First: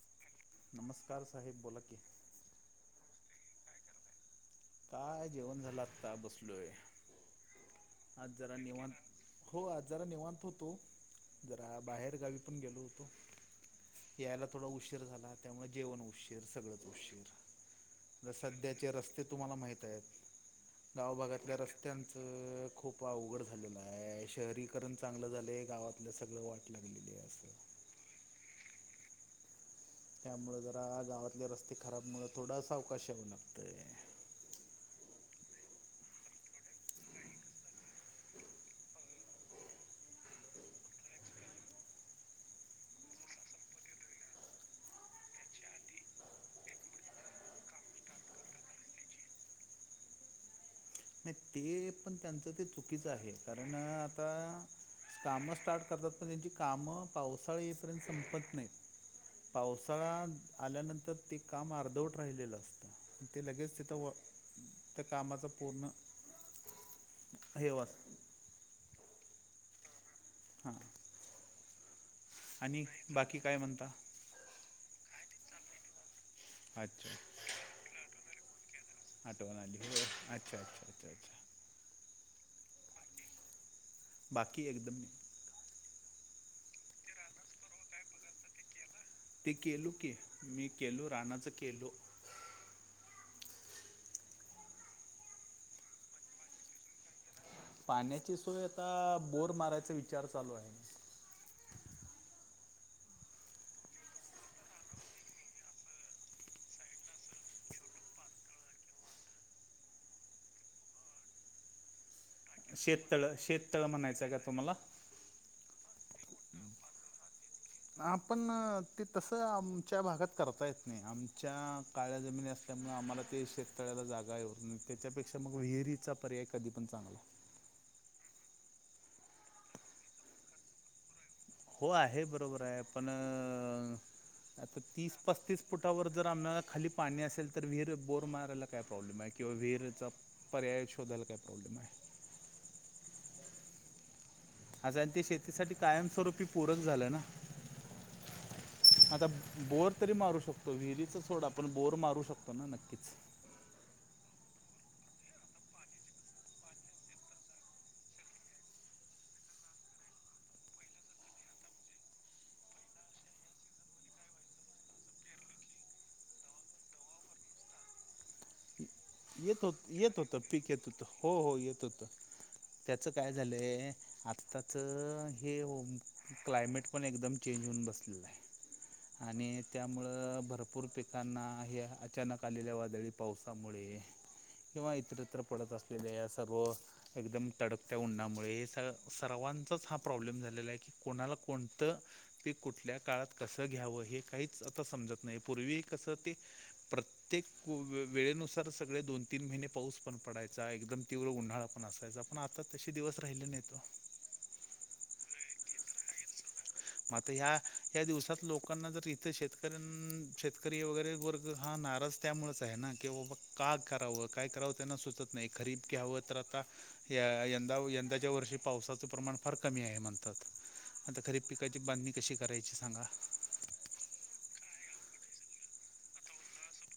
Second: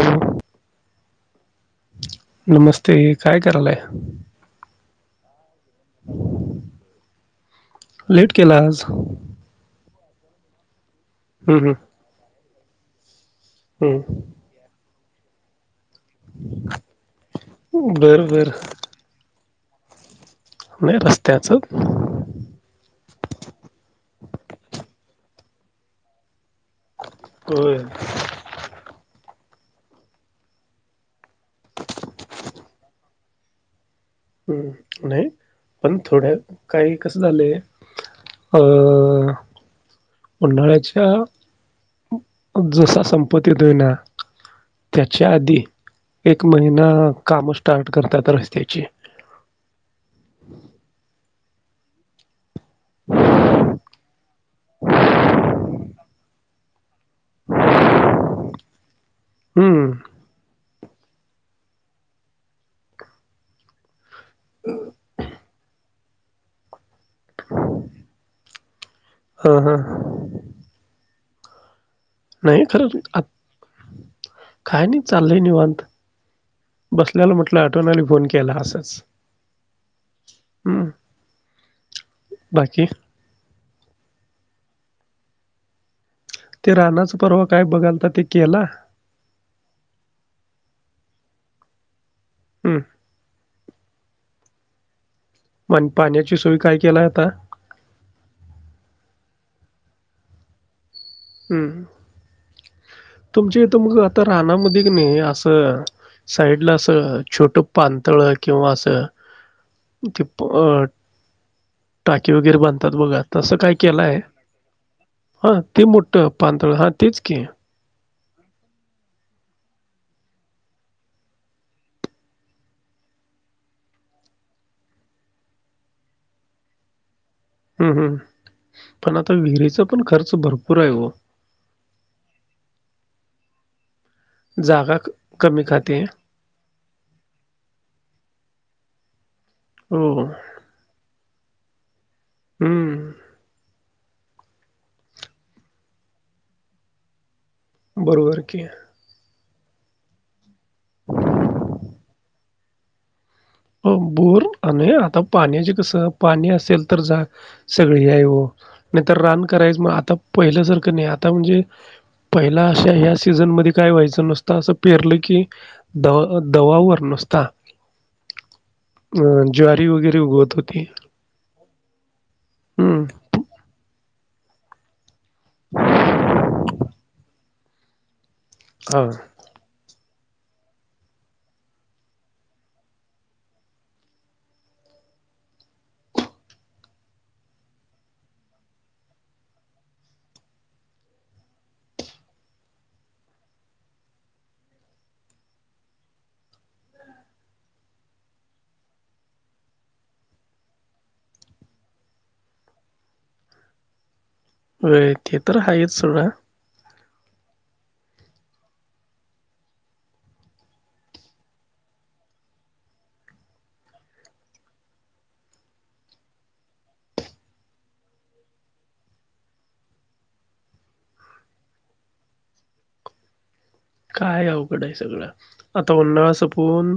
हम्म. नमस्कार साहेब बोला की नमस्ते काय करायला? काय जेवण झालं? आता बसलोय आज लेट जरा केला निवांत हो आज जरा निवांत होतो. हम्म जरा बाहेर गावी आपण गेलो होतो. हम्म यायला थोडा उशीर झाला त्यामुळे जेवण उशीर सगळंच हम्म बर उशीर बर सध्याचे रस्ते तुम्हाला माहितय. नाही रस्त्याच गावभगातल्या रस्त्यांच खूप अवघड झालेलं आहे शहरीकरण चांगलं झाले गावातल्या सगळं वाटलं हो त्यामुळे जरा गावातले रस्ते खराब मु थोडा अवकाश याऊ लागतय हम् नाही पण थोड्या काही कस झालं अ उन्हाळ्याच्या जसा संपत्ती देयना त्याच्या आधी एक महिना काम स्टार्ट करतात रस्त्याची नाही ते पण त्यांचं ते चुकीचं आहे कारण आता कामं स्टार्ट करतात पण त्यांची कामं पावसाळी येपर्यंत संपत नाहीत हम्म पावसाळ्यात आल्यानंतर ते काम अर्धवट राहिलेलं असतं ते लगेच तिथं त्या कामाचा पूर्ण हे वास हा हा हा नाही खरं काय म्हणता काय नाही चालून वत बसल्याला म्हटलं आठवण्या फोन के केला असत हटोला अच्छा अच्छ्छ्छ बाकी बाकी एकदम ते रानाच परवा काय बघाल तर ते केला ते केलू की मी केलो रानाचं केलो हम पण पाण्याची सोय काय केला आता पाण्याची सोय आता बोर मारायचा विचार चालू आहे हम् तुमच्या इ तर म आता रानामध्ये नाही असं साईडला असं छोट पानतळ किंवा असं ते अ - टाकीे वगैरे बांधतात बघा शेततळ तसं काय शेततळ केलंय म्हणायचं आहे का तुम्हाला? ह [unintelligible] पतळ हा तेच की आपण ते तसं आमच्या भागात करता येत नाही आमच्या काळ्या जमिनी असल्यामुळे आम्हाला ते शेततळ्याला जागा आहे नाही त्याच्यापेक्षा मग विहिरीचा पर्याय कधी पण चांगला हम् हम् पण आता विहिरीचा पण खर्च भरपूर आहे हो हो आहे बरोबर आहे पण आता जागा क- तीस कमी पस्तीस खाते फुटावर जर आम्हाला खाली पाणी असेल तर विहीर बोर मा - [unintelligible] किंवा विहीरींचा हो पर्याय शोधल का - हम्म अस आणि ते शेतीसाठी कायमस्वरूपी पूरक झालं ना बरोबर हाय की आता बोर तरी मारू शकतो विहिरीचा सोडा आपण बोर मारू शकतो ना नक्कीच हो बोर आणि आता पाण्याचे कसं पाणी असेल तर जा सगळी आहे हो नाही तरर रान करायचं मग आता पहिल्यासारखं नाही आता म्हणजे पहिला अशा ह्या सीझन मध्ये काय व्हायचं नुसत असं पेरलं की द दवावर नुसता - येत होत येत होत उगवत पीक होती. येत होतं हो हो येत होत हं. त्याचं काय झालंय आत्ताच हे ओ क्लायमेट पण एकदम - चेंज येऊन बसलय हां. आणि त्यामुळ भरपूर पिकांना हे अचानक आलेल्या वादळी पावसामुळे किंवा इतरत्र पडत असलेल्या या सर्व एकदम तडकत्या उन्हामुळे सर्वांचाच हा प्रॉब्लेम झालेला आहे कि कोणाला कोणत ते कुठल्या काळात कस घ्यावं हे काहीच आता समजत नाही पूर्वी कस ते प्रत्येक वेळेनुसार - सगळे दोन तीन महिने पाऊस पण पडायचा एकदम तीव्र उन्हाळा पण असायचा पण आता तसे दिवस राहिले नाहीत ओ - व्हय ते तर हायच सोडा म् आता ह्या ह्या दिवसात लोकांना जर इथे शेतकऱ्यां शेतकरी वगैरे वर्ग हा नाराज त्यामुळेच आहे ना कि बाबा का करावं काय करावं त्यांना सुचत नाही खरीप घ्यावं तर आता यंदा यंदाच्या वर्षी पावसाचं प्रमाण फार कमी आहे म्हणतात आता खरीप पिकाची बांधणी कशी करायची सांगा काय अवघड आहे सगळं आता उन्हाळा सपवून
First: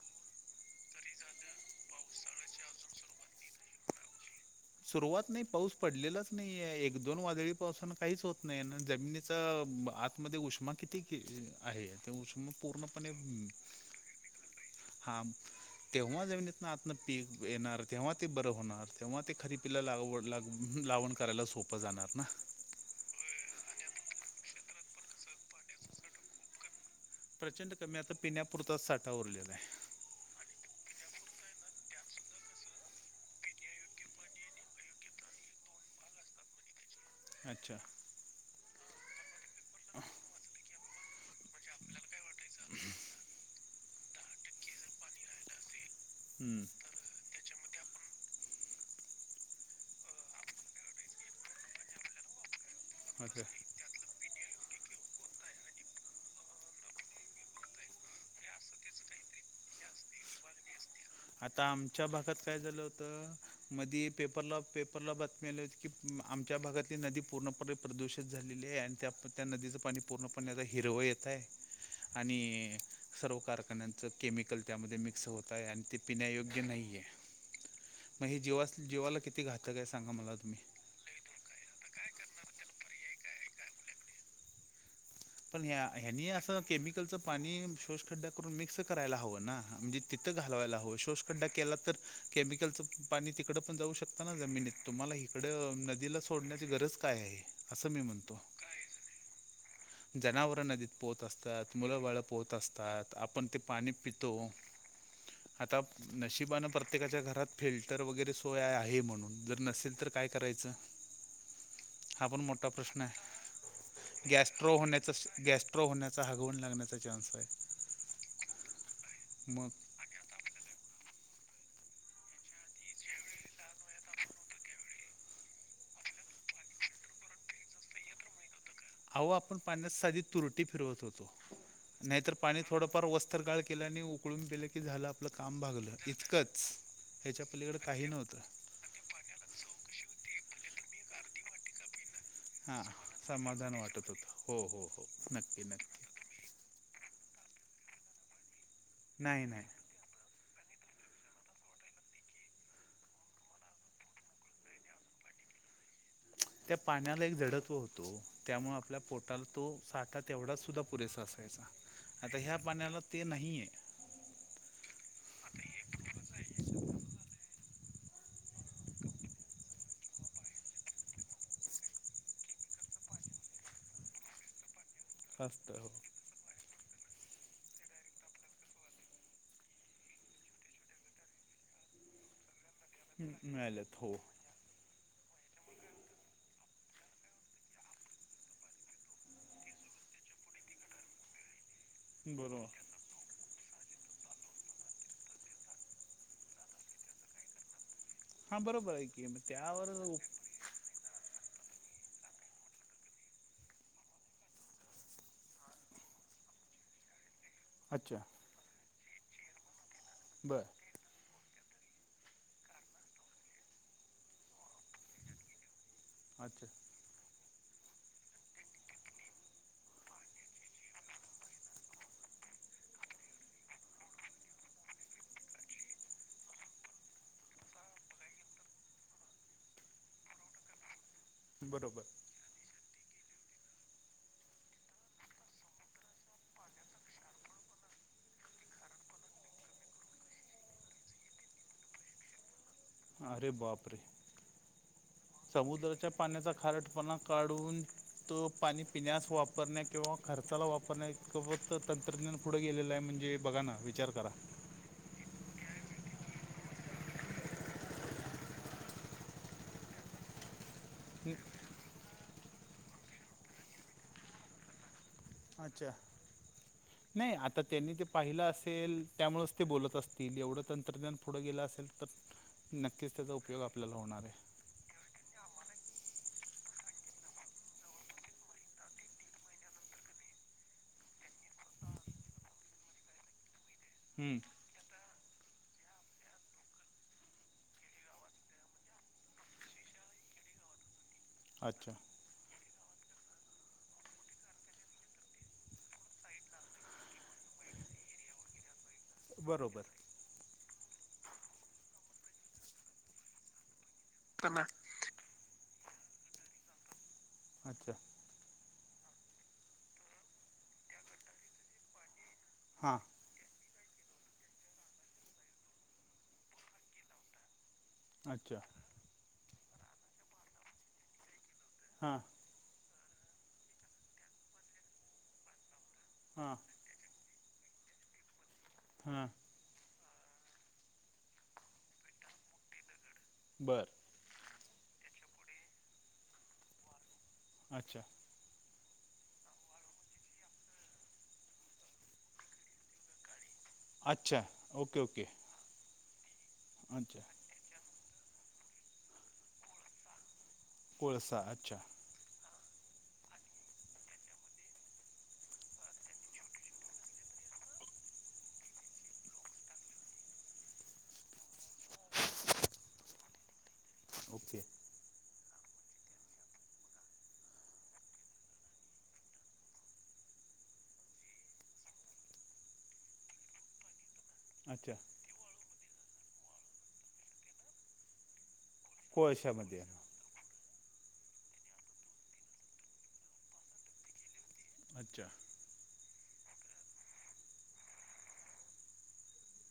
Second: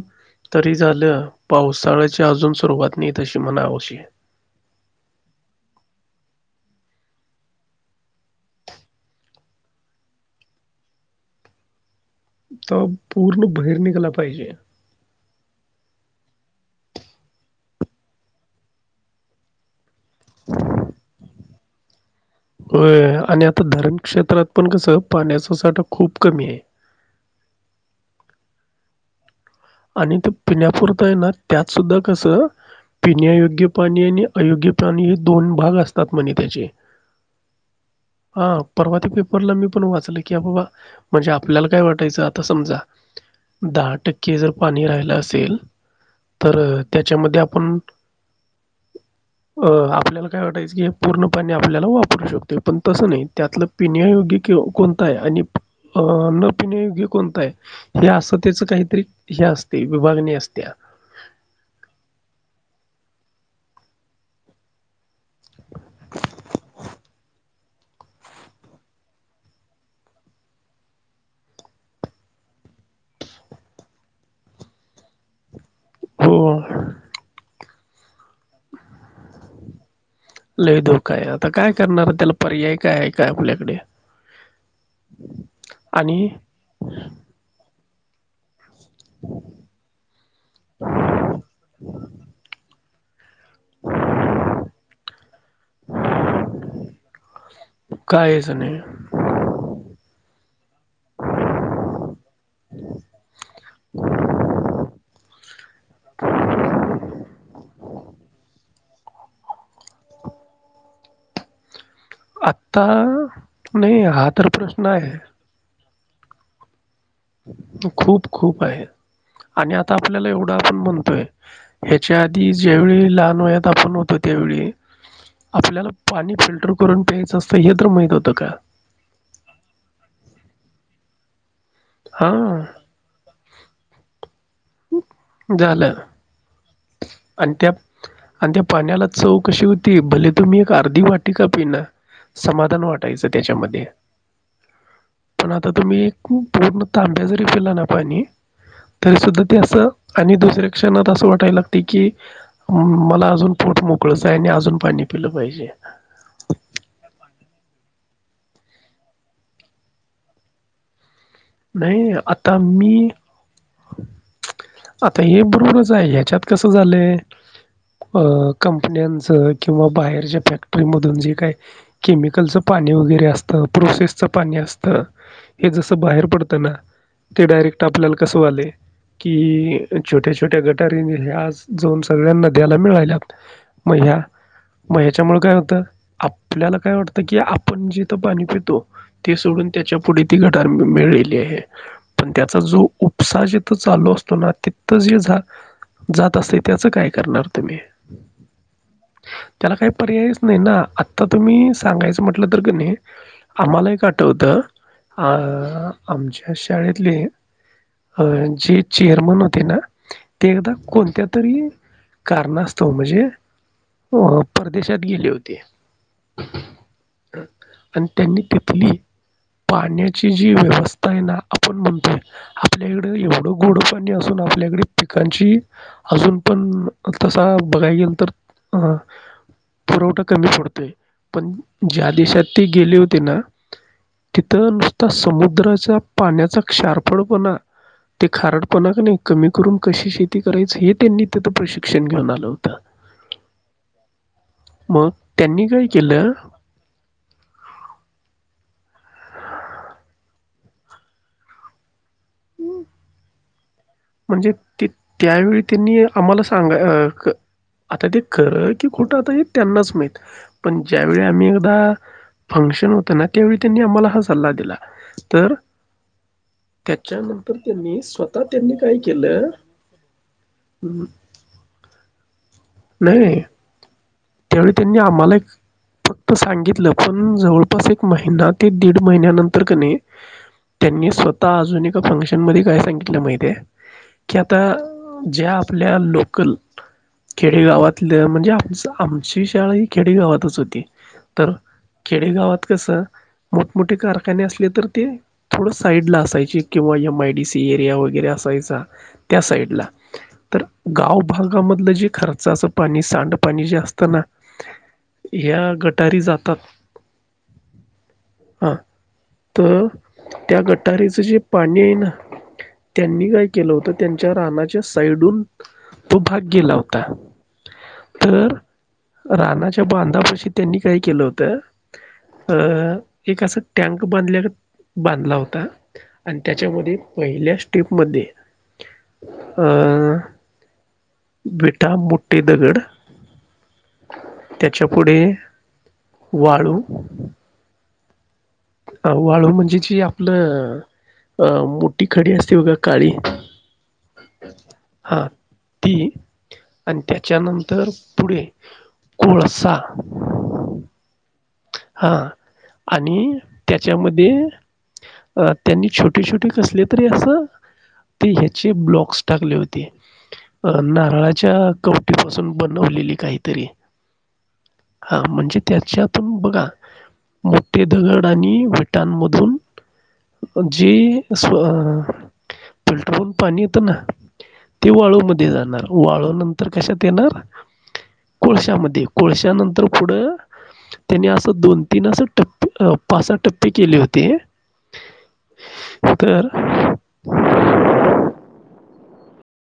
तरी झालं पावसाळ्याची अजून सुरुवात नाही तशी म्हणावशी सुरुवात नाही पाऊस पडलेलाच नाही एक दोन वादळी पावसान काहीच होत नाही ना जमिनीचा आतमध्येध्ये उष्मा किती आहे ते उष्मा अत्ता पूर्णपणे पूर्ण भाईर निघला पाहिजे हा तेव्हा जऊन ईतन आतन पीक येणार तेव्हा ते बरं होणार तेव्हा ते खरी - [unintelligible] [unintelligible] लावण करायला सोप प्प जाणार ना होय आणि आता धरण क्षेत्रात पण कसं पाण्याचा साठा खूप कमी आहे प्रचंड कमी आता पिण्यापुरताच साठा उरलेला आहे आणि ते पिण्यापुरत आहे ना त्यात सुद्धा कसं पिण्यायोग्य पाणी आणि अयोग्य पाणी हे दोन भाग असतात म्हणे त्याचे आहे अच्छा हा परवा [inaudible] [unintelligible] मी पण वाचल की बाबा - म्हणजे आपल्याला काय वाटयचं त समजा दाटक क जर पाणी राहिलं असेल हम्म, तर त्याच्यामध्ये आप पण अ आपल्याला काय वाटायचं की पूर्ण पाणी आपल्याला वापरू शकते पण तसं नाही अच्छा त्यातलं पिण्यायोग कोणता आहे आणि न पिण्यायोग्य कोणता आहे हे असं त्याच काहीतरी या असते विभागणी असत्या आता आमच्या भागात काय झालं होतं मधी पेपरला पेपरला बातमी आली होती की आमच्या भागातली नदी पूर्णपणे प्रदूषित झालेली आहे आणि त्या त्या नदीचं पाणी पूर्णपणे आता हिरवं येत आहे आणि सर्व कारखान्यांचं केमिकल त्यामध्ये मिक्स होत आहे आणि पिण्या योग्य हो, नाही आहे मग ह जीवा जीवाला किती घातक आहे सांगा मला तुम्ही ल दो काय आता काय करणार त्याला पर्याय काय आहे काय आपल्याकडे पण या हयानी आणि असं केमिकलच पाणी शोष खड्डा करून मिक्स करायला हव ना म्हणजे तिथं घालवायला हवं शोषखड्डा केला तर केमिकल च पाणी तिकड पण जाऊ शकता ना जमिनीत तुम्हाला इकडे अ नदीला सोडण्याची गरज काय आहे असं मी म्हणतो कायच नाही काय झालं ये जनावर नदीत पोहत असतात मुलं बाळ पोहत असतात आपण ते पाणी पितो आता नशिबानं प्रत्येकाच्या घरात फिल्टर वगैरे सोय आहे म्हणून जर नसेल तर काय करायचं हा पण मोठा आता प्रश्न नाही हा तर प्रश्न आहे तस गॅस ्रप्रो होण्याचा ह काही गुण लागलाच आहे खु खूप खूप आहे मग आणि आता आपल्याला एवढं आपण म्हणू ह्याच्या आधी ज्यावेळी लहान वयात आपण होतो त्यावेळी आपल्याला पाणी फिल्टर करून प्यायचं असतं हे तर माहित होतं का आहो आपण पाण्यात साधी तुरटी फिरवत होतो नाहीतर पाणी हां थोडंफार वस्त्रगाळ केल्या आणि पकळून गेलं केलं की झाला आप आपलं काम झालं भागलं इतकंच ह्याच्या आणि त्या पलीकडे काही नव्हतं आणि त्या पाण्याला चव कशी होती भले तु मी वाटी वाटिका पीना हां समाधान वाटायचं समाधान त्याच्यामध्ये वाटत होतं हो हो हो पण नक्की आता नक्की तुम्ही एक पूर्ण तांब्याजरी पिलाना पाणी तरी सुद्धा नाही ते नाही असं आणि दुस रिक्षानात असं वाटयल की मला अजून पोट मोकळच आहे आणि अजून पाणी पिलं पाहिजे. त्या पाण्याला एक झडत्व होतो त्यामुळे आपल्या पोटाला तो साठा तेवढाच सुद्धा पुरेसा असतो. नाही आता मी नाही आहे आता हे बरोबरच आहे. ह्याच्यात कसं झालंय अ कंपन्यांच किंवा बाहेरच्या फॅक्टरीमधून जे काय केमिकलचं पाणी वगैरे असतं. प्रोसेसच पाणी असत. हे असतं हो जसं बाहेर ते डायरेक्ट आपल्याला कस व्हायलये की छोट्या छोट्या गटारी या आज जाऊन सगळ्या नद्यांना मिळायल्यात. हम्म, मिळाल्यात हो मग ह्याच्यामुळे काय होतं आपल्याला काय वाटतं की, आपण जेथ पाणी पितो ते सोडून त्याच्या पुढे ती गटार मी मिळेल. हे पण त्याचा बरोबर जो उपसा जिथ चालू असतो ना तिथ जे झ जात असते त्याच काय करणार तुम्ही. हां बरोबर आहे की मग त्याला त्यावर काही उप- पर्यायच नाही ना आता तुम्ही सांगायचं म्हटलं तर क नाही आम्हाला एक आठवतं आ आमच्या शाळेतले अच्छा ह जीची एरमन होते ना ते बरं एकदा कोणत्या तरी कारणास्तव म्हणजे अ परदेशात गेले होते. [inaudible] आणि त्यांनी तिथली पाण्याची जी व्यवस आता आहे ना आपण म्हणतोय आपल्याकडे एवढं गोडं पाणी असून आपल्याकडे पिकांची अजून पण तसा बघाय गेल तर अ पुरवठा कमी पडतोय पण बरोबर ज्या देशात ते गेले होते ना तिथं नुसता समुद्र पाण्याचा क्षारफळपणा, ते खारटपणा क नाही कमी करून कशी शेती करायच हे त्यांनी तिथ प्रशिक्षण घेऊन आलं होतं. अरे बाप रे मग त्यांनी काय समुद्राच्या केलं पाण्याचा खारटपणा काढून तो पाणी पिण्यास वापरण्या किंवा खर्चाला वापरण्या इतक तंत्रज्ञान पुढे गेलेलं आहे. म्हणजे बघा ना विचार करा. म्हणजे ते त्यावेळी त्यांनी आम्हाला सांगा क आता ते खर की खोटं आता हे त्यांनाच माहित. पण ज्यावेळी आम्ही एकदा फंक्शन होत ना त्यावेळी त्यांनी आम्हाला हा सल्ला दिला. तर अच्छा. नाही त्याच्यानंतर आता त्यांनी ते स्वतः पाहिलं त्यांनी काय असेल केलं त्यामुळेच ते बोलत असतील एवढं अं, तंत्रज्ञान पुढं गेलं असेल तर नक्कीच त्याचा नाही उपयोग आपल्याला होणार आहे. त्यावेळी त्यांनी आम्हाला एक फक्त सांगितलं. पण जवळपास एक महिना ते दीड महिन्यानंतर कनी त्यांनी स्वतः अजून एका फंक्शन मध्ये काय सांगितलं माहिती आहे. कि हम्म आता ज्या आपल्या लोकल खेडेगावातल्या म्हणजे आमचा आमची शाळा ही खेडेगावातच होती. तर अच्छा खेडेगावात कसं मोठमोठे कारखाने असले तर ते थोडं साईडला असायचे. किंवा M I D C area वगैरे असायचा. त्या बरोबर. साईडला तर गाव भागामधलं जे खर्च असं पाणी सांडपाणी जे असत. प ना. ह्या गटारी जातात अच्छा हा तर त्या गटारीचं जे पाणी आहे ना. हां त्यांनी काय केलं होत. त्यांच्या रानाच्या साईडून तो भाग गेला होता. तर अच्छा रानाच्या बांधापाशी त्यांनी काय केलं होतं. हां हम एक असा टँक बांधल्या बांधला होता. आणि हां त्याच्यामध्ये पहिल्या. ट्रिपमध्येे. हां आ. विटा मोठे दगड. बरं त्याच्या पुढे वाळू [inaudible] ह वाळू म्हणजे जी आपलं अ मोठी खडी असते बघा काळी. अच्छा ओके हा ओके ती आणि अच्छा त्याच्यानंतर पुडेे कोळसा. कोळसा अच्छा. हा आणि त्याच्यामध्ये अ त्यांनी छोटे छोटे कसले तरी असं ते ह्याचे ब्लॉक्स टाकले होते अ नारळाच्या कवटी पाासून बनवलेली काहीतरी. ओके. अ म्हणजे त्याच्यात. पण बघा मोठे दगड आणि विटांमधून जे अस फिल्टर होऊन पाणी येतं ना. ते अच्छा वाळू मध्ये जाणार. वाळू नंतर कशात येणार. कोळश्यामध्ये कोळश्या कोळशामध्ये नंतर पुढं. त्यांनी असं दोन तीन अस टप्प असं पाच सहा टप्पे केले होते. अच्छा! तर.